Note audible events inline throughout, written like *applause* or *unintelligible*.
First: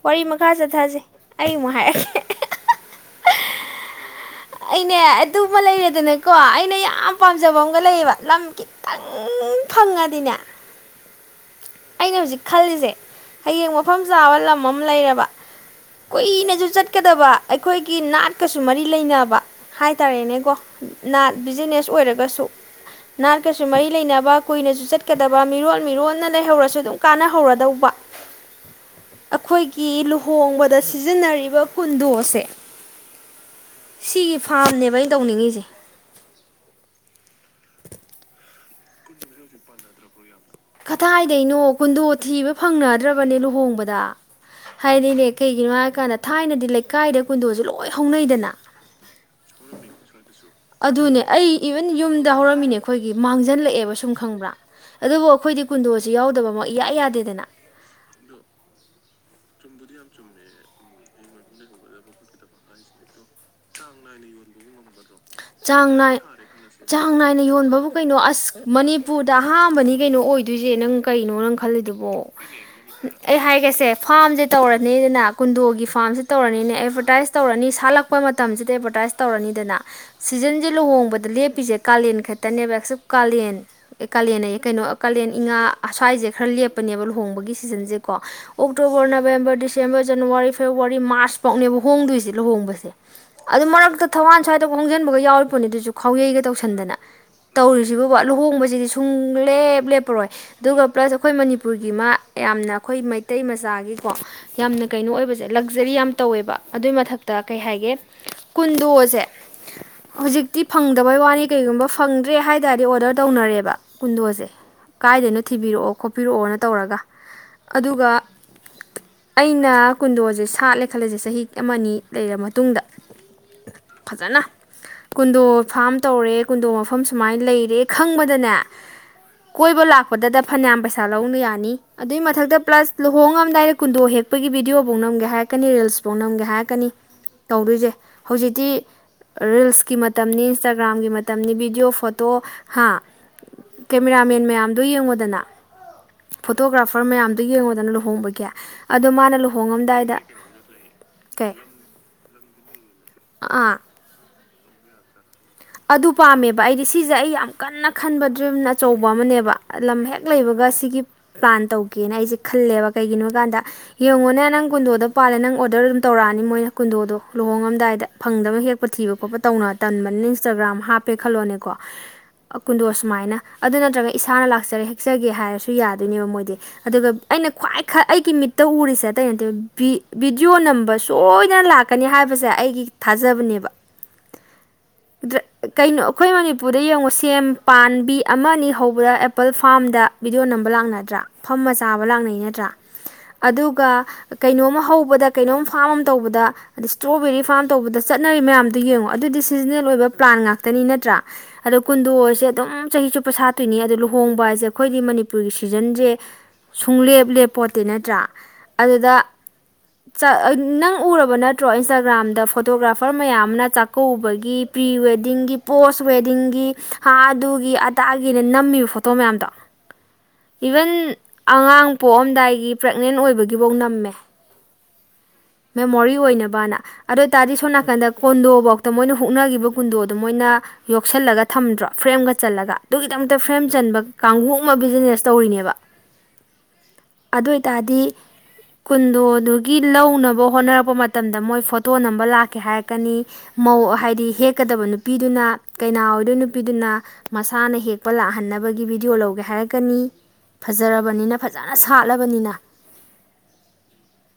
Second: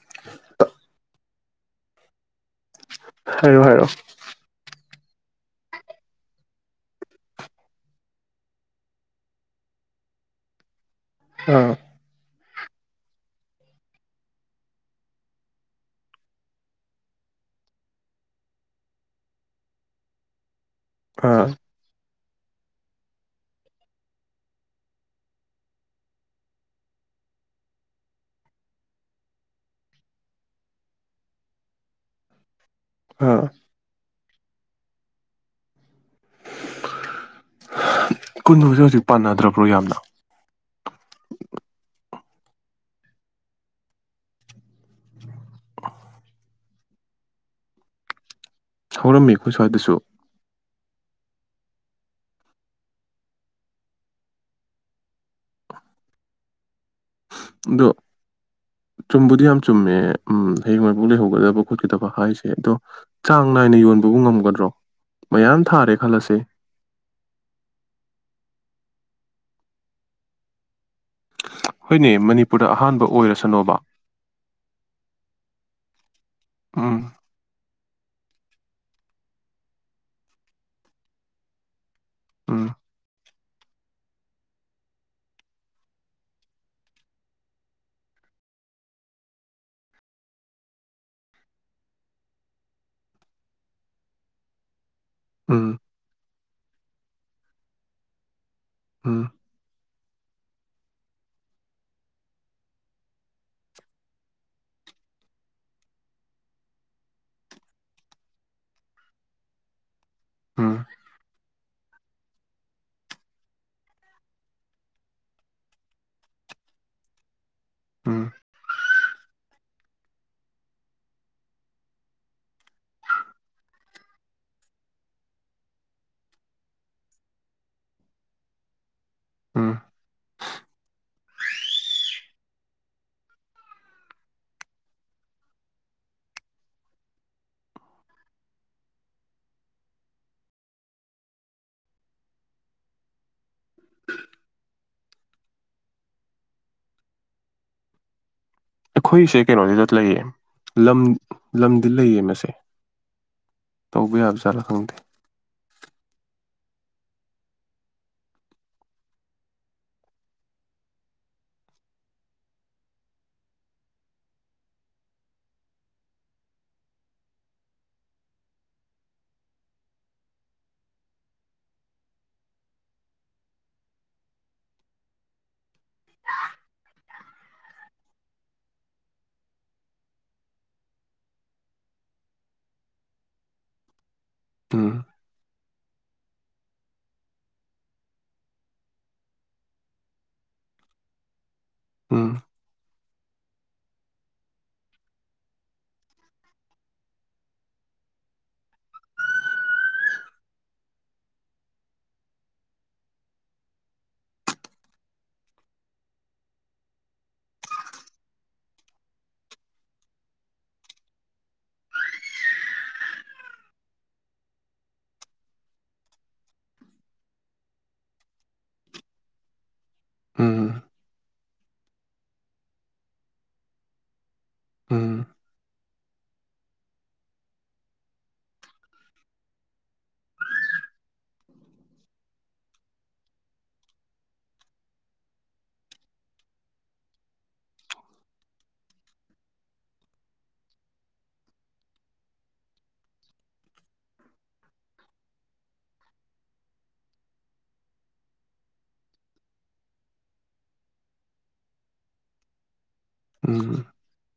ꯎ ꯋꯥꯔꯤ ꯃꯈꯥ ꯆꯠꯊꯖꯩ ꯑꯩꯃꯨꯛ ꯍꯥꯏꯔꯛꯀ‌ꯦ ꯍꯥꯏꯔ‌ꯣ ꯍꯥꯏꯔꯣ ꯑꯩꯅꯦ ꯑꯗꯨꯃ ꯂꯩꯔꯦꯗꯅꯀꯣ ꯑꯩꯅ ꯌꯥꯝ ꯄꯥꯝꯖꯕ ꯑꯃꯒ ꯂꯩꯌꯦꯕ ꯂꯝ ꯈꯤꯇꯪ ꯐꯪꯉꯗꯤꯅꯦ ꯑꯥ ꯑꯩꯅ ꯍꯧꯖꯤꯛ ꯈꯜꯂꯤꯁꯦ ꯍꯌꯦꯡ ꯃꯐꯝ ꯆꯥꯕ ꯂꯝ ꯑꯃ ꯂꯩꯔꯕ ꯀꯨꯏꯅꯁꯨ ꯆꯠꯀꯗꯕ ꯑꯩꯈꯣꯏꯒꯤ ꯅꯥꯠꯀꯁꯨ ꯃꯔꯤ ꯂꯩꯅꯕ ꯍꯥꯏꯇꯥꯔꯦꯅꯦꯀꯣ ꯅꯥꯠ ꯑꯥ ꯕꯤꯖꯤꯅꯦꯁ ꯑꯣꯏꯔꯒꯁꯨ ꯅꯥꯠꯀꯁꯨ ꯃꯔꯤ ꯂꯩꯅꯕ ꯀꯨꯏꯅꯁꯨ ꯆꯠꯀꯗꯕ ꯃꯤꯔꯣꯜ ꯃꯤꯔꯣꯟꯜꯅ ꯂꯩꯍꯧꯔꯁꯨ ꯑꯗꯨꯝ ꯀꯥꯟꯅꯍꯧꯔꯗꯧꯕ ꯑꯩꯈꯣꯏꯒꯤ ꯂꯨꯍꯣꯡꯕꯗ ꯁꯤꯖꯤꯟꯅꯔꯤꯕ ꯀꯨꯟꯗꯣ ꯑꯁꯦ ꯑꯥ ꯁꯤꯒꯤ ꯐꯥꯔꯝꯅꯦꯕ ꯑꯩꯅ ꯇꯧꯅꯤꯡꯉꯤꯁꯦ ꯀꯨꯟꯁꯦ ꯍꯧꯖꯤꯛ ꯄꯥꯟꯅꯗ꯭ꯔꯕ꯭ꯔꯣ ꯌꯥꯝꯅ ꯀꯗꯥꯏꯗꯩꯅꯣ ꯀꯨꯟꯗꯣ ꯊꯤꯕ ꯐꯪꯅꯗ꯭ꯔꯕꯅꯦ ꯂꯨꯍꯣꯡꯕꯗ ꯍꯥꯏꯗꯤꯅꯦ ꯀꯩꯒꯤꯅꯣ ꯍꯥꯏꯀꯥꯟꯗ ꯊꯥꯏꯅꯗꯤ ꯂꯩꯀꯥꯏꯗ ꯀꯨꯟꯗꯣꯁꯨ ꯂꯣꯏ ꯍꯧꯅꯩꯗꯅ ꯍꯧꯔꯝꯃꯤ ꯑꯩꯈꯣꯏ ꯁꯨꯋꯥꯏꯗꯁꯨ ꯑꯗꯨꯅꯦ ꯑꯩ ꯏꯕꯟ ꯌꯨꯝꯗ ꯍꯧꯔꯝꯃꯤꯅꯦ ꯑꯩꯈꯣꯏꯒꯤ ꯃꯥꯡꯖꯜꯂꯛꯑꯦꯕ ꯁꯨꯝ ꯈꯪꯕ꯭ꯔꯥ ꯑꯗꯨꯕꯨ ꯑꯩꯈꯣꯏꯗꯤ ꯀꯨꯟꯗꯣꯁꯤ ꯌꯥꯎꯗꯕ ꯃꯛ ꯑꯗꯣ ꯆꯨꯝꯕꯨꯗꯤ ꯌꯥꯝ ꯆꯨꯝꯃꯦ ꯎꯨꯝ ꯍꯌꯦꯡꯋꯥꯏꯐꯥꯎ ꯂꯩꯍꯧꯒꯗꯕ ꯈꯣꯠꯀꯗꯕ ꯍꯥꯏꯁꯦ ꯑꯗꯣ ꯆꯥꯡ ꯅꯥꯏꯅ ꯌꯣꯟꯕꯕꯨ ꯉꯝꯒꯗ꯭ꯔꯣ ꯃꯌꯥꯝ ꯆꯥꯡ ꯊꯥꯔꯦ ꯅꯥꯏ ꯈꯜꯂꯁꯦ ꯆꯥꯡ ꯅꯥꯏꯅ ꯌꯣꯟꯕꯕꯨ ꯀꯩꯅꯣ ꯑꯁ ꯃꯅꯤ ꯄꯨꯨꯔꯗ ꯑꯍꯥꯝꯕꯅꯤ ꯀꯩꯅꯣ ꯑꯣꯏꯗꯣꯏꯁꯦ ꯅꯪ ꯀꯩꯅꯣ ꯅꯪ ꯍꯣꯏꯅꯦ ꯈꯜꯂꯤꯗꯨꯕꯣ ꯃꯅꯤꯄꯨꯔꯗ ꯑꯍꯥꯟꯕ ꯑꯩ ꯑꯣꯏꯔꯁꯅꯣꯕ ꯍꯥꯏꯈ꯭ꯔꯁꯦ ꯐꯥꯝꯁꯦ ꯇꯧꯔꯅꯤꯗꯅ ꯀꯨꯟꯗꯣꯒꯤ ꯐꯥꯔꯝꯁꯦ ꯇꯧꯔꯅꯤꯅ ꯎꯝ ꯑꯦꯗꯚꯔꯇꯥꯏꯁ ꯇꯧꯔꯅꯤ ꯁꯥꯠꯂꯛ ꯄ ꯃꯇꯝꯁꯤꯗ ꯑꯦꯗꯕꯔꯇꯥꯏꯁ ꯇꯧꯔꯅꯤꯗꯅ ꯁꯤꯖꯟꯖꯦ ꯂꯨꯍꯣꯡꯕꯗ ꯂꯦꯞꯄꯤꯁꯦ ꯀꯥꯂꯦꯟ ꯎꯝ ꯈꯛꯇꯅꯦꯕ ꯑꯦꯛꯁꯦꯞ ꯀꯥꯂꯦꯟ ꯀꯥꯂꯦꯟ ꯀꯩꯅꯣ ꯀꯥꯂꯦꯟ ꯏꯉꯥ ꯁ꯭ꯋꯥꯏꯁꯦ ꯈꯔ ꯂꯦꯞꯄꯅꯦꯕ ꯂꯨꯍꯣꯡꯕꯒꯤ ꯁꯤꯖꯟꯁꯦꯀꯣ October November December January February March ꯐꯥꯎꯅꯦꯕ ꯍꯣꯡꯗꯣꯏꯁꯦ ꯂꯨꯍꯣꯡꯕꯁꯦ ꯑꯗꯨ ꯃꯔꯛꯇ ꯊꯋꯥꯟ ꯊꯥꯗ ꯍꯣꯡ ꯍꯣꯡꯖꯟꯕꯒ ꯎꯝ ꯌꯥꯎꯔꯤꯄꯣꯅꯦ ꯑꯗꯨꯁꯨ ꯈꯥꯎꯩꯒ ꯇꯧꯁꯤ ꯈꯟꯗꯅ ꯇꯧꯔꯤꯁꯤꯕꯨꯕ ꯂꯨꯍꯣꯡꯕ ꯁꯤ ꯎꯝ ꯁꯨꯡꯂꯦꯕ ꯂꯦꯞ ꯄꯔꯣꯏ ꯑꯗꯨꯒ ꯄ꯭ꯂꯁ ꯑꯩꯈꯣꯏ ꯃꯅꯤꯄꯨꯔꯒꯤ ꯃꯥ ꯌꯥꯝꯅ ꯑꯩꯈꯣꯏ ꯃꯩꯇꯩ ꯃꯆꯥꯒꯤꯀꯣ ꯌꯥꯝꯅ ꯀꯩꯅꯣ ꯑꯣꯏꯕꯁꯦ ꯂꯛꯖꯔꯤ ꯌꯥꯝ ꯇꯧꯋꯦꯕ ꯑꯗꯨꯏ ꯃꯊꯛꯇ ꯀꯩ ꯍꯥꯏꯒꯦ ꯀꯨꯟꯗꯣꯁꯦ- ꯍꯧꯖꯤꯛꯇꯤ ꯎꯝ ꯐꯪꯗꯕꯩ ꯋꯥꯅꯤ ꯀꯩꯒꯨꯝꯕ ꯐꯪꯗ꯭ꯔꯦ ꯍꯥꯏ ꯇꯔꯗꯤ ꯑꯣꯗꯔ ꯇꯧꯅꯔꯦꯕ ꯀꯨꯟꯗꯣꯁꯦ ꯀꯥꯏꯗꯅꯣ ꯊꯤꯕꯤꯔꯛꯑꯣ ꯈꯣꯠꯄꯤꯔꯛꯑꯣꯅ ꯇꯧꯔꯒ ꯑꯗꯨꯒ ꯎꯝ ꯑꯩꯅ ꯀꯨꯟꯗꯣꯁꯦ ꯁꯥꯠꯂꯦ ꯈꯜꯂꯁꯦ ꯆꯍꯤ ꯑꯃ ꯅꯤ ꯂꯩꯔ ꯃꯇꯨꯡꯗ ꯐꯖꯅ ꯀꯨꯟꯗꯣ ꯐꯥꯝ ꯇꯧꯔꯦ ꯀꯨꯟꯗꯣ ꯃꯐꯝ ꯁꯨꯃꯥꯏꯅ ꯂꯩꯔꯦ ꯈꯪꯕꯗꯅꯦ ꯎꯝ ꯀꯣꯏꯕ ꯂꯥꯛꯄꯗꯗ ꯐꯅꯌꯥꯝ ꯄꯩꯁꯥ ꯂꯧꯕ ꯌꯥꯅꯤ ꯑꯗꯨꯏ ꯃꯊꯛꯇ ꯄ꯭ꯂꯁ ꯂꯍꯣꯡꯉꯝꯗꯥꯏꯗ ꯀꯨꯟꯗꯣ ꯍꯦꯛꯄꯒꯤ ꯚꯤꯗꯤꯌꯑꯣꯐꯧ ꯅꯝꯒꯦ ꯍꯥꯏꯔꯛꯀꯅꯤ ꯔꯤꯜꯁꯐꯧ ꯅꯝꯒꯦ ꯍꯥꯏꯔꯛꯀꯅꯤ ꯇꯧꯗꯣꯏꯁꯦ ꯍꯧꯖꯤꯛꯇꯤ ꯔꯤꯜꯁꯀꯤ ꯃꯇꯝꯅꯤ ꯏꯟꯁꯇꯥꯒ꯭ꯔꯥꯝꯒꯤ ꯃꯇꯝꯅꯤ ꯚꯤꯗꯤꯌꯑꯣ ꯐꯣꯇꯣ ꯍꯥ ꯀꯦꯃꯦꯔꯥꯃꯦꯟ ꯃꯌꯥꯝꯗ ꯌꯦꯡꯉꯨꯗꯅ ꯐꯣꯇꯣꯒ꯭ꯔꯥꯐꯔ ꯃꯌꯥꯝꯗꯣ ꯌꯦꯡꯉꯗꯅ ꯂꯨꯍꯣꯡꯕꯒꯤ ꯑꯗꯣ ꯃꯥꯅ ꯑꯩꯈꯣꯏꯁꯦ ꯀꯩꯅꯣꯗꯨꯗ ꯂꯨꯍꯣꯡꯉꯝꯗꯥꯏꯗ ꯂꯩꯌꯦ ꯂꯝ ꯀꯩ ꯂꯝꯗꯤ ꯂꯩꯌꯦ ꯃꯁꯦ ꯑꯥ ꯇꯧꯕ ꯌꯥꯕꯖꯥꯠꯂꯥ ꯈꯪꯗꯦ ꯑꯗꯨ ꯄꯥꯝꯃꯦꯕ ꯑꯩꯗꯤ ꯁꯤꯁꯦ ꯑꯩ ꯌꯥꯝ ꯀꯟꯅ ꯈꯟꯕ ꯗ꯭ꯔꯤꯝꯅ ꯑꯆꯧꯕ ꯑꯃꯅꯦꯕ ꯂꯝ ꯍꯦꯛ ꯂꯩꯕꯒ ꯁꯤꯒꯤ ꯄ꯭ꯂꯥꯟ ꯇꯧꯒꯦꯅ ꯑꯩꯁꯦ ꯈꯜꯂꯦꯕ ꯀꯩꯒꯤꯅꯣ ꯍꯥꯏ ꯀꯥꯟꯗ ꯌꯦꯡꯉꯣꯅꯦ ꯅꯪ ꯀꯨꯟꯗꯣꯗꯣ ꯄꯥꯜꯂꯦ ꯅꯪ ꯑꯣꯔꯗꯔ ꯑꯗꯨꯝ ꯇꯧꯔꯛꯑꯅꯤ ꯃꯣꯏꯅ ꯀꯨꯟꯗꯣꯗꯣ ꯂꯨꯍꯣꯡꯉꯝꯗꯥꯏꯗ ꯐꯪꯗꯕ ꯍꯦꯛꯄ ꯊꯤꯕ ꯈꯣꯠꯄ ꯇꯧꯅ ꯇꯟꯕꯅꯤ ꯏꯟꯁꯇꯥꯒ꯭ꯔꯥꯝ ꯍꯥꯞꯄꯦ ꯈꯜꯂꯣꯅꯦꯀꯣ ꯀꯨꯟꯗꯣ ꯁꯨꯃꯥꯏꯅ ꯑꯗꯨ ꯅꯠꯇ꯭ꯔꯒ ꯏꯁꯥꯅ ꯂꯥꯛꯆꯔꯦ ꯍꯦꯛꯆꯒꯦ ꯍꯥꯏꯔꯁꯨ ꯌꯥꯗꯣꯏꯅꯦꯕ ꯃꯣꯏꯗꯤ ꯑꯗꯨꯒ ꯑꯩꯅ ꯈ꯭ꯋꯥꯏ ꯑꯩꯒꯤ ꯃꯤꯠꯇ ꯎꯔꯤꯁꯦ ꯑꯇꯩ ꯅꯠꯇꯦꯕ ꯚꯤꯗꯤꯑꯣ ꯅꯝꯕ ꯁꯣꯏꯗꯅ ꯂꯥꯛꯀꯅꯤ ꯍꯥꯏꯕꯁꯦ ꯑꯩꯒꯤ ꯊꯥꯖꯕꯅꯦꯕ- ꯎꯝ ꯑꯗ ꯀꯩꯅꯣ ꯑꯩꯈꯣꯏ ꯃꯅꯤꯄꯨꯔꯗ ꯌꯦꯡꯉꯣ ꯁꯦꯝ ꯄꯥꯕꯤ ꯑꯃ ꯑꯅꯤ ꯍꯧꯕꯗ ꯑꯦꯄꯜ ꯐꯥꯝꯗ ꯕꯤꯗꯤꯑꯣ ꯅꯝꯕ ꯂꯥꯛꯅꯗ꯭ꯔꯥ ꯐꯝ ꯃꯆꯥꯕ ꯎꯝ ꯂꯥꯛꯅꯩ ꯅꯠꯇ꯭ꯔꯥ ꯑꯗꯨꯒ ꯀꯩꯅꯣꯝꯃ ꯍꯧꯕꯗ ꯀꯩꯅꯣꯝ ꯐꯥꯝ ꯑꯃ ꯇꯧꯕꯗ ꯑꯗꯩ ꯏꯁꯇ꯭ꯔꯣꯕꯦꯔꯤ ꯐꯥꯔꯝ ꯇꯧꯕꯗ ꯆꯠꯅꯔꯤ ꯃꯌꯥꯝꯗꯨ ꯌꯦꯡꯉꯣ ꯑꯗꯨꯗꯤ ꯁꯤꯖꯟꯅꯜ ꯑꯣꯏꯕ ꯄ꯭ꯂꯥꯟ ꯉꯥꯛꯇꯅꯤ ꯅꯠꯇ꯭ꯔꯥ ꯑꯗꯣ ꯀꯨꯟꯗꯣꯁꯦ ꯑꯗꯨꯝ ꯆꯍꯤ ꯆꯨꯞꯄ ꯁꯥꯠꯇꯣꯏꯅꯤ ꯑꯗꯨꯗꯣ ꯂꯨꯍꯣꯡꯕ ꯍꯥꯏꯁꯦ ꯑꯩꯈꯣꯏꯗꯤ ꯃꯅꯤꯄꯨꯔꯒꯤ ꯁꯤꯖꯟꯁꯦ ꯁꯨꯡꯂꯦꯞ ꯂꯦꯞꯄꯣꯠꯇꯦ ꯅꯠꯇ꯭ꯔꯥ ꯑꯗꯨꯗ ꯅꯪ ꯎꯔꯕ ꯅꯠꯇ꯭ꯔꯣ ꯏꯟꯁꯇꯥꯒ꯭ꯔꯥꯝꯗ ꯐꯣꯇꯣꯒ꯭ꯔꯥꯐꯔ ꯃꯌꯥꯝ ꯑꯃꯅ ꯆꯥꯛꯀꯧꯕꯒꯤ ꯄ꯭ꯔꯤ ꯋꯦꯗꯤꯡꯒꯤ ꯄꯣꯁ ꯋꯦꯗꯤꯡꯒꯤ ꯍꯥ ꯑꯗꯨꯒꯤ ꯑꯗꯥꯒꯤꯅ ꯅꯝꯃꯤꯕ ꯐꯣꯇꯣ ꯃꯌꯥꯝꯗꯣ ꯎꯝ ꯏꯚꯟ ꯑꯉꯥꯡ ꯄꯣꯛꯑꯝꯗꯥꯏꯒꯤ ꯄ꯭ꯔꯦꯅꯦꯟ ꯑꯣꯏꯕꯒꯤꯐꯧ ꯅꯝꯃꯦ ꯎꯝ ꯃꯦꯃꯣꯔꯤ ꯑꯣꯏꯅꯕꯅ ꯑꯗꯨ ꯑꯣꯏꯇꯥꯔꯗꯤ ꯁꯣꯝ ꯅꯥꯀꯟꯗ ꯀꯣꯟꯗꯣꯐꯧꯇ ꯃꯣꯏꯅ ꯍꯨꯛꯅꯒꯤꯕ ꯀꯨꯟꯗꯣꯗꯣ ꯃꯣꯏꯅ ꯌꯣꯛꯁꯤꯜꯂꯒ ꯊꯝꯗ꯭ꯔꯣ ꯐ꯭ꯔꯦꯝꯒ ꯆꯜꯂꯒ ꯐ꯭ꯔꯦꯝ ꯆꯟꯕ ꯀꯥꯡꯕꯨ ꯑꯃ ꯕꯤ ꯇꯧꯔꯤꯅꯦꯕ ꯑꯗꯨ ꯑꯣꯏꯇꯥꯔꯗꯤ ꯀꯨꯟꯗꯣꯗꯨꯒꯤ ꯂꯧꯅꯕ ꯍꯣꯠꯅꯔꯛꯄ ꯃꯇꯝꯗ ꯃꯣꯏ ꯐꯣꯇꯣ ꯅꯝꯕ ꯂꯥꯛꯀꯦ ꯍꯥꯏꯔꯛꯀꯅꯤ ꯍꯥꯏꯗꯤ ꯍꯦꯛ ꯀꯗꯕ ꯅꯨꯄꯤꯗꯨꯅ ꯀꯩꯅꯥ ꯑꯣꯏꯗꯣꯏ ꯅꯨꯄꯤꯗꯨꯅ ꯃꯁꯥꯅ ꯍꯦꯛꯄ ꯂꯥꯛꯍꯟꯅꯕꯒꯤ ꯚꯕꯤꯗꯤꯑꯣ ꯂꯧꯒꯦ ꯍꯥꯏꯔꯛꯀꯅꯤ ꯐꯖꯔꯕꯅꯤꯅ ꯐꯖꯅ ꯁꯥꯠꯂꯕꯅꯤꯅ ꯎꯝ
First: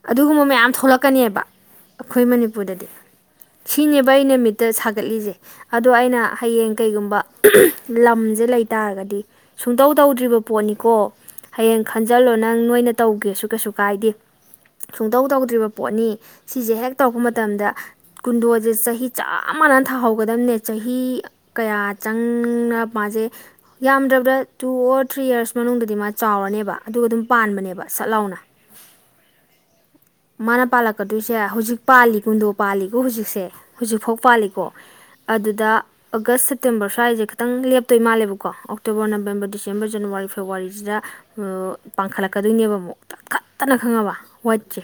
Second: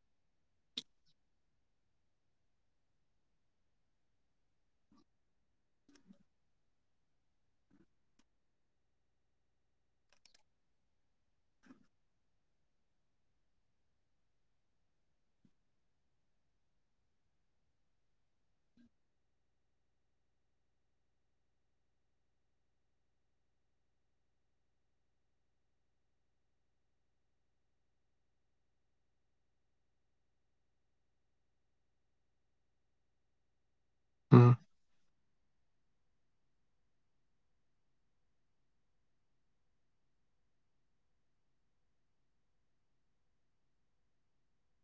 ꯑꯗꯨꯒꯨꯝꯕ ꯃꯌꯥꯝ ꯊꯣꯛꯂꯛ ꯀꯅꯦꯕ ꯑꯩꯈꯣꯏ ꯃꯅꯤꯄꯨꯔꯗꯗꯤ ꯁꯤꯅꯦꯕ ꯑꯩꯅ ꯃꯤꯠꯇꯁꯛ ꯒꯠꯂꯤꯁꯦ ꯑꯗꯣ ꯑꯩꯅ ꯍꯌꯦꯡ ꯀꯩꯒꯨꯝꯕ ꯂꯝꯁꯦ ꯂꯩꯇꯥꯔꯒꯗꯤ ꯁꯨꯡꯇꯧ ꯇꯧꯗ꯭ꯔꯤꯕ ꯄꯣꯠꯅꯤꯀꯣ ꯍꯌꯦꯡ ꯈꯟꯖꯜꯂꯣ ꯅꯪ ꯅꯣꯏꯅ ꯇꯧꯒꯦꯁꯨ ꯀꯩꯁꯨ ꯀꯥꯏꯗꯦ ꯁꯨꯡꯇꯧ ꯇꯧꯗ꯭ꯔꯤꯕ ꯄꯣꯠꯅꯤ ꯁꯤꯁꯦ ꯍꯦꯛ ꯇꯧꯔꯛꯄ ꯃꯇꯝꯗ ꯀꯨꯟꯗꯣꯁꯦ ꯆꯍꯤ ꯆꯥꯃ ꯆꯞ ꯃꯥꯟꯅ ꯊꯥꯍꯧꯒꯗꯝꯕꯅꯦ ꯆꯍꯤ ꯀꯌꯥ ꯆꯪꯅ ꯃꯥꯁꯦ ꯌꯥꯝꯗ꯭ꯔꯕꯗ ꯇꯨ ꯑꯣꯔ ꯊ꯭ꯔꯤ ꯌꯔꯁ ꯃꯅꯨꯡꯗꯗꯤ ꯃꯥ ꯆꯥꯎꯔꯅꯦꯕ ꯑꯗꯨꯒ ꯑꯗꯨꯝ ꯄꯥꯟꯕꯅꯦꯕ ꯁꯠ ꯂꯥꯎꯅ ꯃꯥꯅ ꯄꯥꯜꯂꯛꯀꯗꯣꯏꯁꯦ ꯍꯧꯖꯤꯛ ꯄꯥꯜꯂꯤ ꯀꯨꯟꯗꯣ ꯄꯥꯜꯂꯤꯀꯣ ꯍꯧꯖꯤꯛꯁꯦ ꯍꯧꯖꯤꯛꯐꯥꯎ ꯎꯝ ꯄꯥꯜꯂꯤ ꯑꯗꯨꯗ ꯑꯒꯁ ꯁꯦꯞꯇꯦꯝꯕꯔ ꯁꯋꯥꯏꯁꯦ ꯈꯤꯇꯪ ꯂꯦꯞꯇꯣꯏ ꯃꯥꯜꯂꯦꯕꯀꯣ ꯑꯣꯛꯇꯣꯕꯔ ꯅꯕꯦꯝꯕꯔ ꯗꯤꯁꯦꯝꯕꯔ ꯖꯅꯋꯥꯔꯤ ꯐꯦꯕꯋꯥꯔꯤꯁꯤꯗ ꯄꯥꯡꯈꯠꯂꯛꯀꯗꯣꯏꯅꯦꯕ ꯑꯃꯨꯛ ꯈꯤꯇꯪ ꯈꯠꯇꯅ ꯈꯪꯉꯕ ꯋꯥꯏꯠꯁꯦ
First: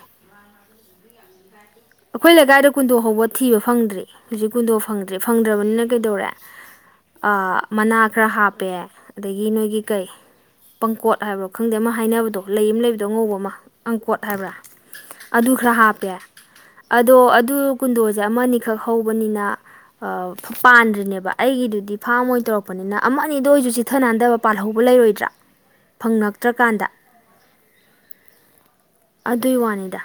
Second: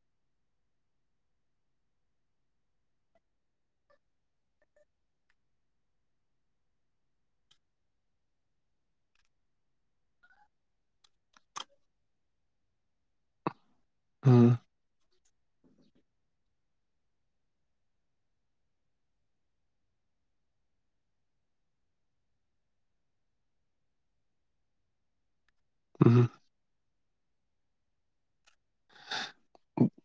ꯑꯩꯈꯣꯏ ꯂꯩꯀꯥꯏꯗ ꯀꯨꯟꯗꯣ ꯍꯧꯕ ꯊꯤꯕ ꯐꯪꯗ꯭ꯔꯤ ꯍꯧꯖꯤꯛ ꯀꯨꯟꯗꯣ ꯐꯪꯗ꯭ꯔꯦ ꯐꯪꯗ꯭ꯔꯕꯅꯤꯅ ꯀꯩꯗꯧꯔꯦ ꯃꯅꯥ ꯈꯔ ꯍꯥꯞꯄꯦ ꯑꯗꯒꯤ ꯅꯣꯏꯒꯤ ꯀꯩ ꯄꯪꯀꯣꯠ ꯍꯥꯏꯕ꯭ꯔ ꯈꯪꯗꯦ ꯑꯃ ꯍꯥꯏꯅꯕꯗꯣ ꯂꯩ ꯑꯃ ꯂꯩꯕꯗꯣ ꯑꯉꯧꯕ ꯑꯃ ꯑꯪꯀꯣꯠ ꯎꯝ ꯍꯥꯏꯕ꯭ꯔꯥ ꯑꯗꯨ ꯈꯔ ꯍꯥꯞꯄꯦ ꯑꯗꯣ ꯑꯗꯨ ꯀꯨꯟꯗꯣꯁꯦ ꯑꯃꯅꯤꯈꯛ ꯍꯧꯕꯅꯤꯅ ꯄꯥꯟꯗ꯭ꯔꯤꯅꯦꯕ ꯑꯩꯒꯤꯗꯨꯗꯤ ꯐꯥꯝ ꯑꯣꯏꯅ ꯇꯧꯔꯛꯄꯅꯤꯅ ꯑꯃ ꯑꯅꯤꯗꯣ ꯑꯩꯁꯨ ꯆꯤꯊꯅꯥꯟꯊꯕ ꯄꯥꯜꯍꯧꯕ ꯂꯩꯔꯣꯏꯗ꯭ꯔꯥ ꯎꯝ ꯐꯪꯉꯛꯇ꯭ꯔꯀꯥꯟꯗ ꯑꯗꯨꯒꯤ ꯋꯥꯅꯤꯗ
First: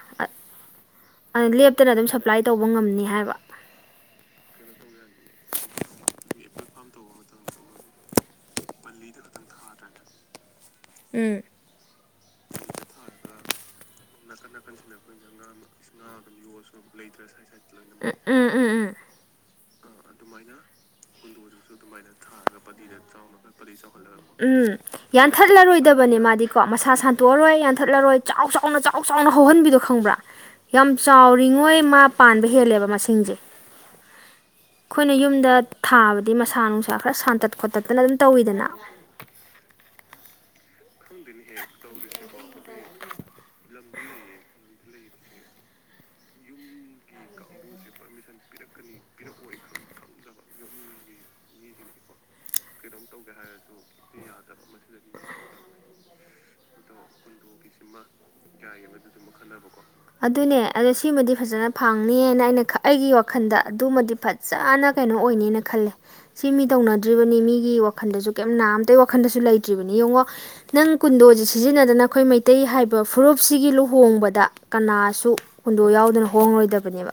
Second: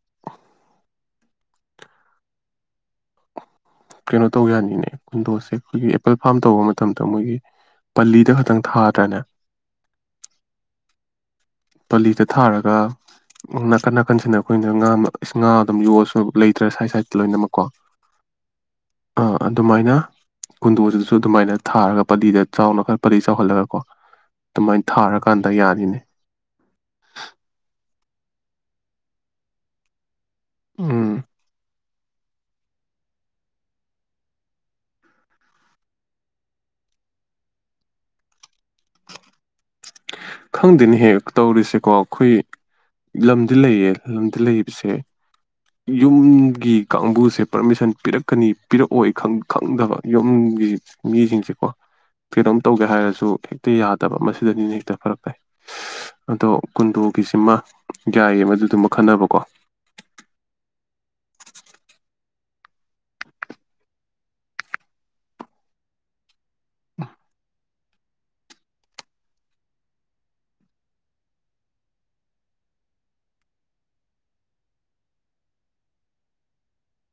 ꯑꯗꯨ ꯂꯦꯞꯇꯅ ꯑꯗꯨꯝ ꯁꯄ꯭ꯂꯥꯏ ꯇꯧꯕ ꯉꯝꯅꯤ ꯍꯥꯏꯕ ꯀꯩꯅꯣ ꯇꯧ ꯌꯥꯅꯤꯅꯦ ꯀꯨꯟꯗꯣꯁꯦ ꯑꯩꯈꯣꯏꯒꯤ ꯑꯦꯜ ꯐꯥꯔꯝ ꯇꯧꯕ ꯃꯇꯝꯗ ꯃꯣꯏꯒꯤ ꯄꯜꯂꯤꯗ ꯈꯛꯇꯪ ꯊꯥꯗ꯭ꯔꯅꯦ ꯎꯝ ꯄꯂꯤꯗ ꯊꯥꯔꯒ ꯅꯥꯀꯟ ꯅꯥꯀꯟꯁꯤꯅ ꯑꯩꯈꯣꯏꯅ ꯉꯥ ꯉꯥ ꯑꯗꯨꯝ ꯌꯣꯜꯂꯁꯨ ꯂꯩꯇ꯭ꯔ ꯁꯥꯏꯠ ꯁꯥꯏꯗꯠꯇ ꯂꯣꯏꯅꯃꯛ ꯑ ꯎꯝ ꯎꯝ ꯎꯝ ꯑꯗꯨꯃꯥꯏꯅ ꯀꯨꯟꯗꯣꯁꯤꯁꯨ ꯑꯗꯨꯃꯥꯏꯅ ꯊꯥꯔꯒ ꯄꯂꯤꯗ ꯆꯥꯎꯅ ꯈ ꯄ ꯎꯝ ꯌꯥꯅꯤꯅꯦ ꯌꯥꯟꯊꯠꯂꯔꯣꯏꯗꯕꯅꯦ ꯃꯥꯗꯤ ꯀꯣ ꯃꯁꯥ ꯁꯟꯇꯣꯛꯑꯔꯣꯏ ꯌꯥꯟꯊꯠꯂꯔꯣꯏ ꯆꯥꯎ ꯆꯥꯎꯅ ꯆꯥꯎ ꯆꯥꯎꯅ ꯍꯧꯍꯟꯕꯤꯗꯣ ꯈꯪꯕ꯭ꯔꯥ ꯌꯥꯝ ꯎꯝ ꯆꯥꯎꯔꯤꯉꯣꯏ ꯃꯥ ꯄꯥꯟꯕ ꯍꯦꯜꯂꯦꯕ ꯃꯁꯤꯡꯁꯦ ꯑꯩꯈꯣꯏꯅ ꯌꯨꯝꯗ ꯊꯥꯕꯗꯤ ꯃꯁꯥ ꯅꯨꯡꯁꯥ ꯈꯔ ꯁꯥꯟꯇꯠ ꯈꯣꯠꯇꯠꯇꯅ ꯑꯗꯨꯝ ꯇꯧꯋꯤꯗꯅ ꯈꯪꯗꯦꯅꯦ ꯍꯦꯛ ꯇꯧꯔꯤꯁꯦꯀꯣ ꯑꯩꯈꯣꯏ ꯂꯝꯗ ꯂꯩꯌꯦ ꯂꯝꯗ ꯂꯩꯕꯁꯦ ꯌꯨꯝꯒꯤ ꯀꯥꯡꯕꯨꯁꯦ ꯄꯔꯃꯤꯁꯟ ꯄꯤꯔꯛꯀꯅꯤ ꯄꯤꯔꯛꯑꯣꯏ ꯈꯪꯗꯕ ꯌꯨꯝꯒꯤ ꯃꯤꯁꯤꯡꯁꯦꯀꯣ ꯀꯩꯅꯣꯝ ꯇꯧꯒꯦ ꯍꯥꯏꯔꯁꯨ ꯍꯦꯛꯇ ꯌꯥꯗꯕ ꯃꯁꯤꯗꯅꯤꯅꯦ ꯐꯔꯛ ꯇꯥꯏ ꯑꯗꯣ ꯀꯨꯟꯗꯣꯒꯤꯁꯤꯃ ꯌꯥꯏꯌꯦ ꯃꯗꯨꯗꯨꯃ ꯈꯟꯅꯕ ꯑꯗꯨꯅꯦ ꯑꯣ ꯁꯤꯃꯗꯤ ꯐꯖꯅ ꯐꯪꯅꯤꯅ ꯑꯩꯅ ꯑꯩꯒꯤ ꯋꯥꯈꯜꯗ ꯑꯗꯨꯃꯗꯤ ꯐꯖꯅ ꯀꯩꯅꯣ ꯑꯣꯏꯅꯦꯅ ꯈꯜꯂꯦ ꯁꯤ ꯃꯤ ꯇꯧꯅꯗ꯭ꯔꯤꯕꯅꯤ ꯃꯤꯒꯤ ꯋꯥ ꯋꯥꯈꯟꯗꯁꯨ ꯀꯩꯝ ꯅꯥ ꯑꯇꯇꯩ ꯋꯥꯈꯟꯗꯁꯨ ꯂꯩꯇ꯭ꯔꯤꯕꯅꯤ ꯌꯦꯡꯉꯣ ꯅꯪ ꯀꯨꯟꯗꯣꯁꯦ ꯁꯤꯖꯤꯟꯅꯗꯅ ꯑꯩꯈꯣꯏ ꯃꯩꯇꯩ ꯍꯥꯏꯕ ꯐꯨꯔꯨꯞꯁꯤꯒꯤ ꯂꯨ ꯍꯣꯡꯕꯗ ꯀꯅꯥꯁꯨ ꯍꯨꯟꯗꯣ ꯌꯥꯎꯗꯅ ꯍꯣꯡꯉꯔꯣꯏꯗꯕꯅꯦꯕ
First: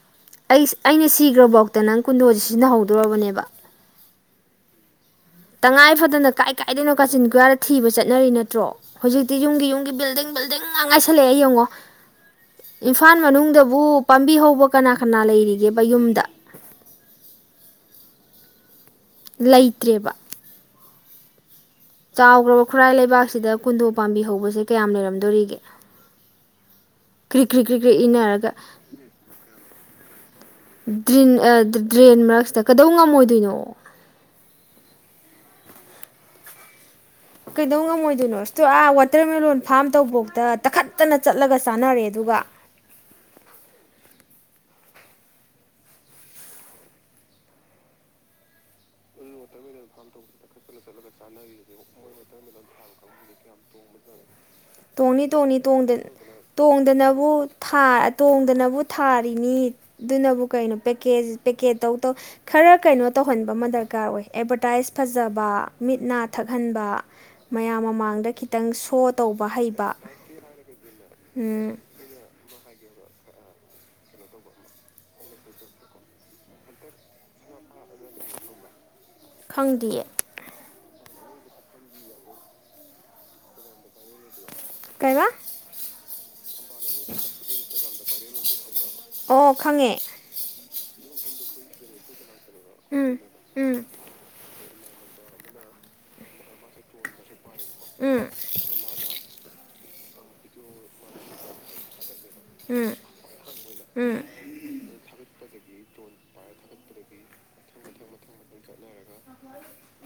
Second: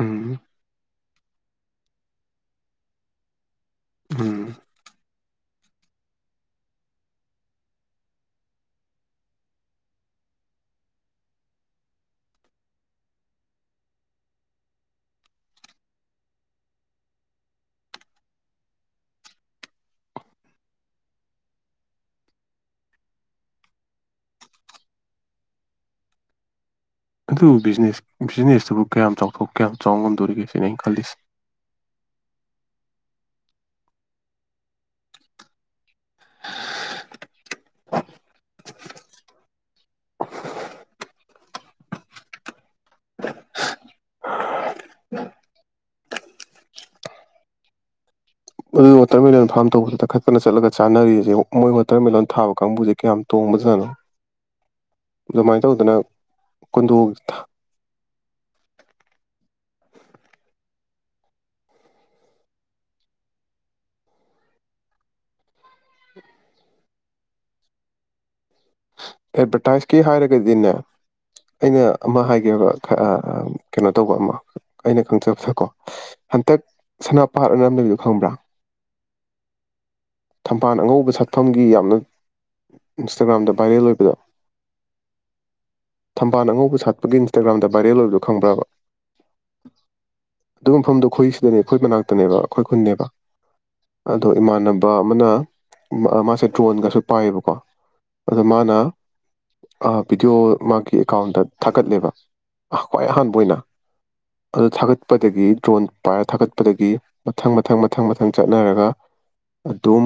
ꯎꯝ ꯑꯩꯁ ꯑꯩꯅ ꯁꯤꯈ꯭ꯔꯕꯣ ꯍꯛꯇ ꯅꯪ ꯀꯨꯟꯗꯣꯁ ꯁꯤꯖꯤꯟꯅꯍꯧꯗꯣꯔꯔꯕꯅꯦꯕ ꯎꯝ ꯇꯉꯥꯏ ꯐꯗꯅ ꯀꯥꯏ ꯀꯥꯏꯗꯅꯣ ꯀꯥꯆꯤꯟ ꯀꯨꯌꯥꯗ ꯊꯤꯕ ꯆꯠꯅꯔꯤ ꯅꯠꯇ꯭ꯔꯣ ꯍꯧꯖꯤꯛꯇꯤ ꯌꯨꯝꯒꯤ ꯌꯨꯝꯒꯤ ꯕꯤꯜꯗꯤꯡ ꯕꯤꯜꯗꯤꯡ ꯉ ꯉꯥꯏꯁꯜꯂꯛꯑꯦ ꯌꯦꯡꯉꯣ ꯏꯝꯐꯥꯜ ꯃꯅꯨꯡꯗꯕꯨ ꯄꯥꯝꯕꯤ ꯍꯧꯕ ꯀꯅꯥ ꯀꯅꯥ ꯂꯩꯔꯤꯒꯦꯕ ꯌꯨꯝꯗ ꯂꯩꯇ꯭ꯔꯦꯕ ꯆꯥꯎꯈ꯭ꯔꯕ ꯈꯨꯔꯥꯏ ꯂꯩꯕꯥꯛꯁꯤꯗ ꯈꯨꯟꯗꯣ ꯄꯥꯝꯕꯤ ꯍꯧꯕꯁꯦ ꯀꯌꯥꯝ ꯂꯩꯔꯝꯗꯣꯔꯤꯒꯦ ꯀ꯭ꯔꯤꯛ ꯑꯗꯨꯕꯨ ꯀ꯭ꯔꯤꯛ ꯀ꯭ꯔꯤꯛ ꯀ꯭ꯔꯤꯛ ꯕꯤꯖꯤꯅꯦꯁ ꯏꯟꯅꯔꯒ ꯕꯤꯖꯤꯅꯦꯁꯇꯨꯕꯨ ꯀꯌꯥꯝ ꯆꯥꯎꯊꯣꯛ ꯀꯌꯥꯝ ꯆꯥꯎꯉꯝꯦ ꯇꯧꯔꯤꯁꯤ ꯗꯔꯤ ꯗ꯭ꯔꯦꯟ ꯃꯔꯛꯁꯤꯗ ꯀꯩꯗꯧ ꯉꯝꯃꯣꯏꯗꯣꯏꯅꯣ *unintelligible* ꯀꯩꯗꯧ ꯉꯝꯃꯣꯏꯗꯣꯏꯅꯣ ꯑꯁꯇꯣ ꯑꯥ ꯋꯥꯇꯔꯃꯦꯂꯂꯣꯟ ꯐꯥꯝ ꯇꯧꯕꯧꯇ ꯇꯥꯈꯠꯇꯅ ꯆꯠꯂꯒ ꯆꯥꯅꯔꯦ ꯑꯗꯨꯒ ꯎ ꯑꯗꯨ ꯋꯥꯇꯔꯃꯦꯂꯟ ꯐꯥꯔꯝ ꯇꯧꯕꯁꯤꯗꯛꯈꯠꯄꯅ ꯆꯠꯂꯒ ꯆꯥꯅꯔꯤꯁꯦ ꯃꯣꯏ ꯋꯥꯇꯔꯃꯦꯂꯂꯣꯟ ꯊꯥꯕ ꯀꯥꯡꯕꯨꯁꯦ ꯀꯌꯥꯝ ꯇꯣꯡꯕꯗꯅꯣ ꯇꯣꯡꯅꯤ ꯇꯣꯡꯅꯤ ꯀꯨꯟꯗꯣ ꯇꯣꯡꯗꯅ ꯇꯣꯡꯗꯅꯕꯨ ꯊꯥꯔꯤꯅꯤ ꯑꯗꯨꯅꯕꯨ ꯀꯩꯅꯣ ꯄꯦꯀꯦꯠ ꯇꯧ ꯈꯔ ꯀꯩꯅꯣ ꯇꯧꯍꯟꯕ ꯑꯃ ꯗꯔꯀꯥꯔ ꯑꯣꯏ ꯑꯦꯗꯚꯔꯇꯥꯏꯁ ꯐꯖꯕ ꯃꯤꯠ ꯅꯥ ꯊꯛꯍꯟꯕ ꯃꯌꯥꯝ ꯃꯃꯥꯡꯗ ꯈꯤꯇꯣ ꯁꯣ ꯇꯧꯕ ꯍꯩꯕ ꯑꯦꯗꯚꯔꯇꯥꯏꯁꯀꯤ ꯍꯥꯏꯔꯒꯗꯤꯅꯦ ꯎꯝ ꯑꯩꯅ ꯑꯃ ꯍꯥꯏꯒꯦꯕ ꯀꯩꯅꯣ ꯇꯧꯕ ꯑꯃ ꯑꯩꯅ ꯈꯪꯖꯕꯗꯀꯣ ꯍꯟꯇꯛ ꯁꯅꯥꯄꯥꯥꯠꯅ ꯑꯝ ꯂꯩꯕꯤꯗꯣ ꯈꯪꯕ꯭ꯔꯥ ꯈꯪꯗꯤꯌꯦ ꯄꯥꯠ ꯑꯉꯧꯕ ꯁꯛꯐꯝꯒꯤ ꯌꯥꯝꯅ ꯏꯟꯁꯇꯥꯒ꯭ꯔꯥꯝꯗ ꯄꯥꯏꯔꯦꯜ ꯑꯣꯏꯕꯗ ꯀꯩ ꯕꯥ ꯊꯝꯕꯥꯜ ꯑꯉꯧ ꯁꯥꯠꯄꯒꯤ ꯏꯟꯁꯇꯥꯒ꯭ꯔꯝꯗ ꯕꯥꯏꯔꯦꯜ ꯑꯣꯏꯗꯣ ꯈꯪꯕꯔꯥꯕ ꯑꯣ ꯈꯪꯉꯦ ꯑꯗꯨ ꯃꯐꯝꯗꯣ ꯑꯩꯈꯣꯏ ꯁꯤꯗꯅꯦ ꯑꯩꯈꯣꯏ ꯃꯅꯥꯛꯇꯅꯦꯕ ꯑꯩꯈꯣꯏ ꯈꯨꯨꯟꯅꯦꯕ ꯎꯝ ꯎꯝ ꯑꯗꯣ ꯏꯃꯥꯟꯅꯕ ꯑꯃꯅ ꯃꯥꯁꯦ ꯗ꯭ꯔꯣꯟꯒꯁꯨ ꯄꯥꯏꯌꯦꯕꯀꯣ ꯎꯝ ꯑꯗꯨꯗ ꯃꯥꯅ ꯚꯗꯤꯑꯣ ꯃꯥꯒꯤ ꯑꯦꯀꯥꯎꯟꯗ ꯊꯥꯒꯠꯂꯦꯕ ꯎꯝ ꯈ꯭ꯋꯥꯏ ꯑꯍꯥꯟꯕ ꯑꯣꯏꯅ ꯎꯝ ꯑꯗꯨ ꯊꯥꯒꯠꯄꯗꯒꯤ ꯗ꯭ꯔꯣꯟ ꯄꯥꯏꯔ ꯊꯥꯒꯠꯄꯗꯒꯤ ꯃꯊꯪ ꯃꯊꯪ ꯃꯊꯪ ꯃꯊꯪ ꯆꯠꯅꯔꯒ ꯑꯗꯨꯝ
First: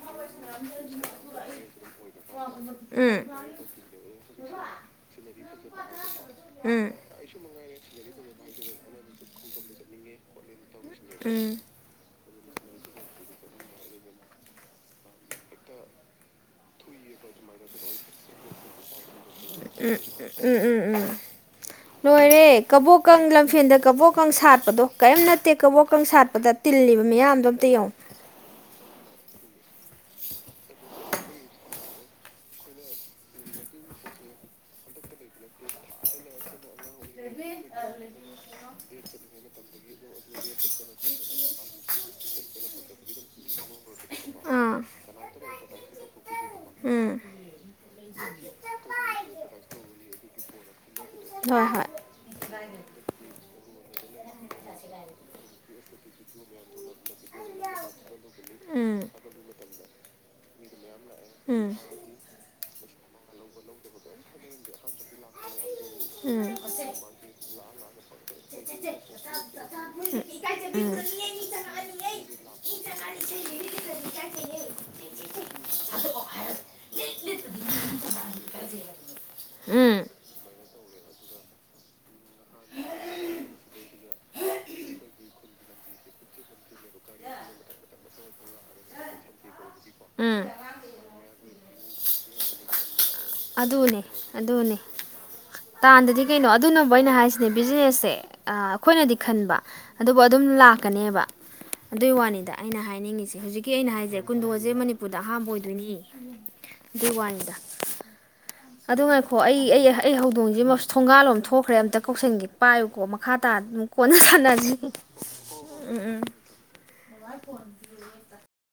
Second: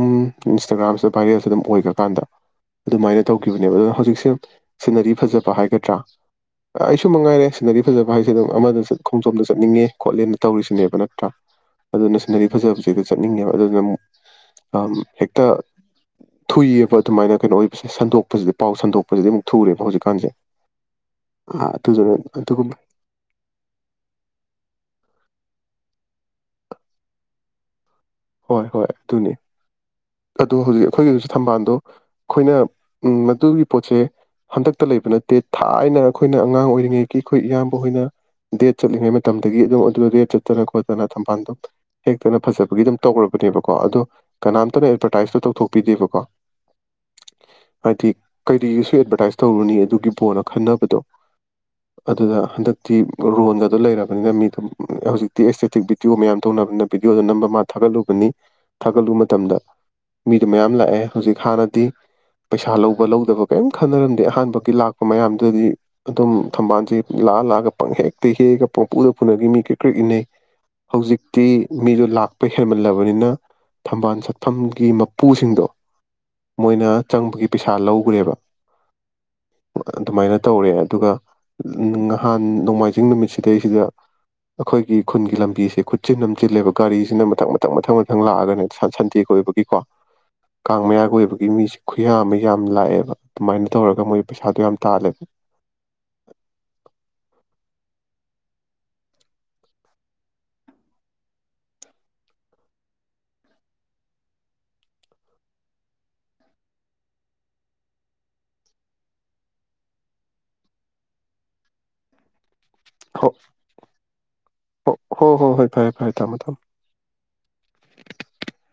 ꯏꯟꯁꯇꯥꯒ꯭ꯔꯥꯝꯁꯤꯗ ꯚꯥꯏꯔꯦꯜꯁꯤ ꯑꯗꯨꯝ ꯑꯣꯏꯈ꯭ꯔꯀꯥꯟꯗ ꯎꯝ ꯎꯝ ꯑꯗꯨꯃꯥꯏꯅ ꯇꯧꯈꯤꯕꯅꯦꯕ ꯑꯗꯨꯅ ꯍꯧꯖꯤꯛꯁꯦ ꯁꯤꯅꯔꯤ ꯐꯖꯕ ꯍꯥꯏꯒꯗ꯭ꯔꯥ ꯎꯝ ꯑꯩꯁꯨ ꯃꯉꯥꯏꯔꯦ ꯁꯤꯅꯔꯤ ꯐꯖꯕ ꯍꯥꯏꯁꯦ ꯑꯗꯨꯝ ꯑꯃꯗ ꯈꯣꯡꯖꯣꯝꯗ ꯆꯠꯅꯤꯡꯉꯦ ꯈꯣꯠꯂꯦꯅ ꯇꯧꯔꯤꯁꯤꯅꯦꯕ ꯅꯠꯇ꯭ꯔꯥ ꯎꯝ ꯑꯗꯨꯅ ꯁꯤꯅꯔꯤ ꯐꯖꯕꯗꯣ *unintelligible* ꯑꯗꯨꯃꯥꯏꯅ ꯀꯩꯅꯣ ꯎ ꯎꯝ ꯎꯝ ꯑꯣꯏꯕꯁꯦ ꯁꯟꯗꯣꯛꯄꯁꯤꯗꯤ ꯄꯥꯎ ꯁꯟꯗꯣꯛꯄꯁꯤꯗꯤ ꯑꯃꯨꯛ ꯊꯨꯔꯦꯕ ꯍꯧꯖꯤꯛꯀꯥꯟꯁꯦ ꯎꯝ ꯎꯝ ꯎꯝ ꯑꯥ, ꯑꯗꯨꯗꯨꯅ ꯂꯣꯏꯔꯦ ꯑꯗꯨꯒꯨꯝꯕ ꯀꯕꯣꯛꯀꯪ ꯂꯝꯐꯦꯟꯗ ꯀꯕꯣꯛꯀꯪ ꯁꯥꯠꯄꯗꯣ ꯀꯤꯝ ꯅꯠ ꯇꯦꯛ ꯀꯕꯣꯛꯀꯪ ꯁꯥꯠꯄꯗ ꯇꯤꯜꯂꯤꯕ ꯃꯌꯥꯝꯗꯣ ꯑꯝꯇ ꯌꯦꯡꯉꯣ ꯍꯣꯏ ꯍꯣꯏ ꯑꯗꯨꯅꯤ ꯑꯣ ꯍꯧꯖꯤꯛ ꯑꯩꯈꯣꯏꯒꯤ ꯍꯧꯖꯤꯛ ꯊꯝꯕꯥꯜꯗꯣ ꯑꯩꯈꯣꯏꯅ ꯃꯗꯨꯒꯤ ꯄꯣꯠꯁꯦ ꯍꯟꯗꯛꯇ ꯂꯩꯕ ꯅꯠꯇꯦ ꯊꯥꯏꯅ ꯑꯩꯈꯣꯏꯅ ꯑꯉꯥꯡ ꯑꯣꯏꯔꯤꯉꯩ ꯃꯇꯝꯗꯒꯤ ꯑꯗꯨꯝ *unintelligible* ꯑꯗꯨꯗ ꯗꯦꯠ ꯆꯠꯇꯅ ꯈꯣꯠꯇꯅ ꯊꯝꯕꯥꯜꯗꯣ ꯍꯦꯛꯇꯅ ꯐꯖꯕꯒꯤ ꯑꯗꯨꯝ *inaudible* ꯇꯧꯔꯕꯅꯦꯕꯀꯣ ꯑꯗꯣ ꯑꯥ ꯀꯅꯥꯝꯇꯅ ꯑꯦꯠꯚꯔꯇꯥꯏꯁꯇꯣ ꯇꯧꯊꯣꯛꯄꯤꯗꯦꯕꯀꯣ ꯎꯝ ꯍꯥꯏꯗꯤ ꯀꯩꯔꯤꯒꯤꯁꯨ ꯑꯦꯠꯚꯔꯇꯥꯏꯁ ꯇꯧꯔꯨꯅꯤ ꯑꯗꯨꯒꯤ ꯄꯣꯠꯅ ꯈꯟꯅꯕꯗꯣ ꯍꯣꯏ ꯍꯣꯏ ꯑꯗꯨꯗ ꯍꯟꯗꯛꯇꯤ ꯗꯔꯣꯟꯒꯗꯣ ꯂꯩꯔꯕꯅꯤꯅ ꯃꯤꯗꯣ ꯍꯧꯖꯤꯛꯇꯤ ꯑꯦꯁꯇꯦꯇꯤꯛ ꯕꯤꯗꯤꯑꯣ ꯃꯌꯥꯝ ꯇꯧꯅꯕꯅꯤꯅ ꯕꯤꯗꯤꯑꯣꯗꯣ ꯅꯝꯕ ꯃꯥꯟ ꯊꯥꯒꯠꯂꯨꯕꯅꯤ ꯎꯝ ꯊꯥꯒꯠꯂꯨ ꯃꯇꯝꯗ ꯃꯤꯗꯣ ꯃꯌꯥꯝ ꯂꯥꯛꯑꯦ ꯍꯧꯖꯤꯛ ꯎꯝ ꯍꯥꯟꯅꯗꯤ ꯄꯩꯁꯥ ꯂꯧꯕ ꯂꯧꯗꯕ ꯀꯔꯤꯝ ꯈꯟꯅꯔꯝꯗꯦ ꯑꯍꯥꯟꯕꯒꯤ ꯂꯥꯛꯄ ꯃꯌꯥꯝꯗꯨꯗꯗꯤ ꯑꯗꯨꯝ ꯊꯝꯕꯥꯜꯁꯦ ꯂꯥꯛꯑ ꯂꯥꯛꯑꯒ ꯄꯪ ꯍꯦꯛꯇ ꯍꯦꯛꯑꯒ ꯄꯪꯄꯗ ꯐꯅꯒꯤ ꯃꯤ ꯀ꯭ꯔꯤ ꯀꯔꯤꯦꯛ ꯏꯟꯅꯩ ꯍꯧꯖꯤꯛꯇꯤ ꯃꯤꯁꯨ ꯂ ꯍꯦꯟꯃꯜꯂꯕꯅꯤꯅ ꯊꯝꯕꯥꯜ ꯆꯠꯐꯝꯒꯤ ꯃꯄꯨꯁꯤꯡꯗꯣ ꯃꯣꯏꯅ ꯆꯪꯕꯒꯤ ꯄꯩꯁꯥ ꯂꯧꯈ꯭ꯔꯦꯕ ꯎꯝ ꯑꯗꯨꯃꯥꯏꯅ ꯇꯧꯔꯦ ꯑꯗꯨꯒ ꯅꯍꯥꯟ ꯅꯣꯡꯃꯥꯏꯖꯤꯡ ꯅꯨꯃꯤꯠ ꯁꯤꯗꯩꯁꯤꯗ ꯑꯩꯈꯣꯏꯒꯤ ꯈꯨꯟꯒꯤ ꯂꯝꯕꯤꯁꯦ ꯈꯨꯠꯆꯤꯟꯅ ꯑꯃꯝ ꯆꯤꯜꯂꯦꯕ ꯒꯥꯔꯤꯁꯤꯅ ꯃꯊꯪ ꯃꯊꯪ ꯃꯊꯪ ꯃꯊꯪ ꯂꯥꯛꯑꯒꯅꯦ ꯁꯟꯗꯦ ꯑꯣꯏꯕꯒꯤꯀꯣ ꯎꯝ ꯀꯥꯡ ꯃꯌꯥꯒꯣꯏꯕꯒꯤ ꯃꯤꯁꯦ ꯈꯨꯌꯥ ꯑꯃ ꯌꯥꯝ ꯂꯥꯛꯑꯦꯕ ꯑꯗꯨꯃꯥꯏꯅ ꯑꯗꯨꯅꯦ ꯇꯧꯔꯒ ꯃꯣꯏ ꯄꯩꯁꯥꯗꯣ ꯌꯥꯝ ꯑꯗꯨꯅꯦ ꯇꯥꯜꯂꯦꯕ ꯇꯥꯟꯗꯗꯤ ꯀꯩꯅꯣ ꯑꯗꯨꯅꯕꯨ ꯑꯩꯅ ꯍꯥꯏꯁꯤꯅꯦ ꯕꯤꯖꯤꯅꯦꯁꯁꯦ ꯑꯩꯈꯣꯏꯅꯗꯤ ꯈꯟꯕ ꯑꯗꯨꯕꯨ ꯑꯗꯨꯝ ꯂꯥꯛꯀꯅꯦꯕ ꯑꯗꯨꯒꯤ ꯋꯥꯅꯤꯗ ꯑꯩꯅ ꯍꯥꯏꯅꯤꯡꯉꯤꯁꯦ ꯍꯧꯖꯤꯛꯀꯤ ꯑꯩꯅ ꯍꯥꯏꯁꯦ ꯀꯨꯟꯗꯣꯁꯦ ꯃꯅꯤꯄꯨꯔꯗ ꯑꯍꯥꯝꯕ ꯑꯣꯏꯗꯣꯏꯅꯤ ꯑꯗꯨꯒꯤ ꯋꯥꯅꯤꯗ ꯑꯗꯨ ꯉꯥꯏꯈꯣ ꯑꯩ ꯑꯩ ꯑꯩ ꯍꯧꯗꯣꯡꯁꯤ ꯊꯣꯡꯒꯥꯜꯂꯣꯝ ꯊꯣꯛꯈ꯭ꯔꯦ ꯑꯝꯇ ꯀꯧꯁꯟꯒꯤ ꯄꯥꯏꯌꯨꯀꯣ ꯃꯈꯥ ꯇꯥꯅ ꯑꯗꯨꯝ ꯀꯣꯟꯅ ꯁꯥꯟꯅꯁꯤ ꯍꯣ ꯍꯣ ꯍꯣꯏ ꯍꯣꯏ ꯐꯔꯦ ꯎꯝ ꯐꯔꯦ ꯎꯝ ꯊꯝꯃꯣ ꯊꯝꯃꯣ ꯃꯣꯕꯥꯏꯜ ꯐꯣꯟꯗꯤ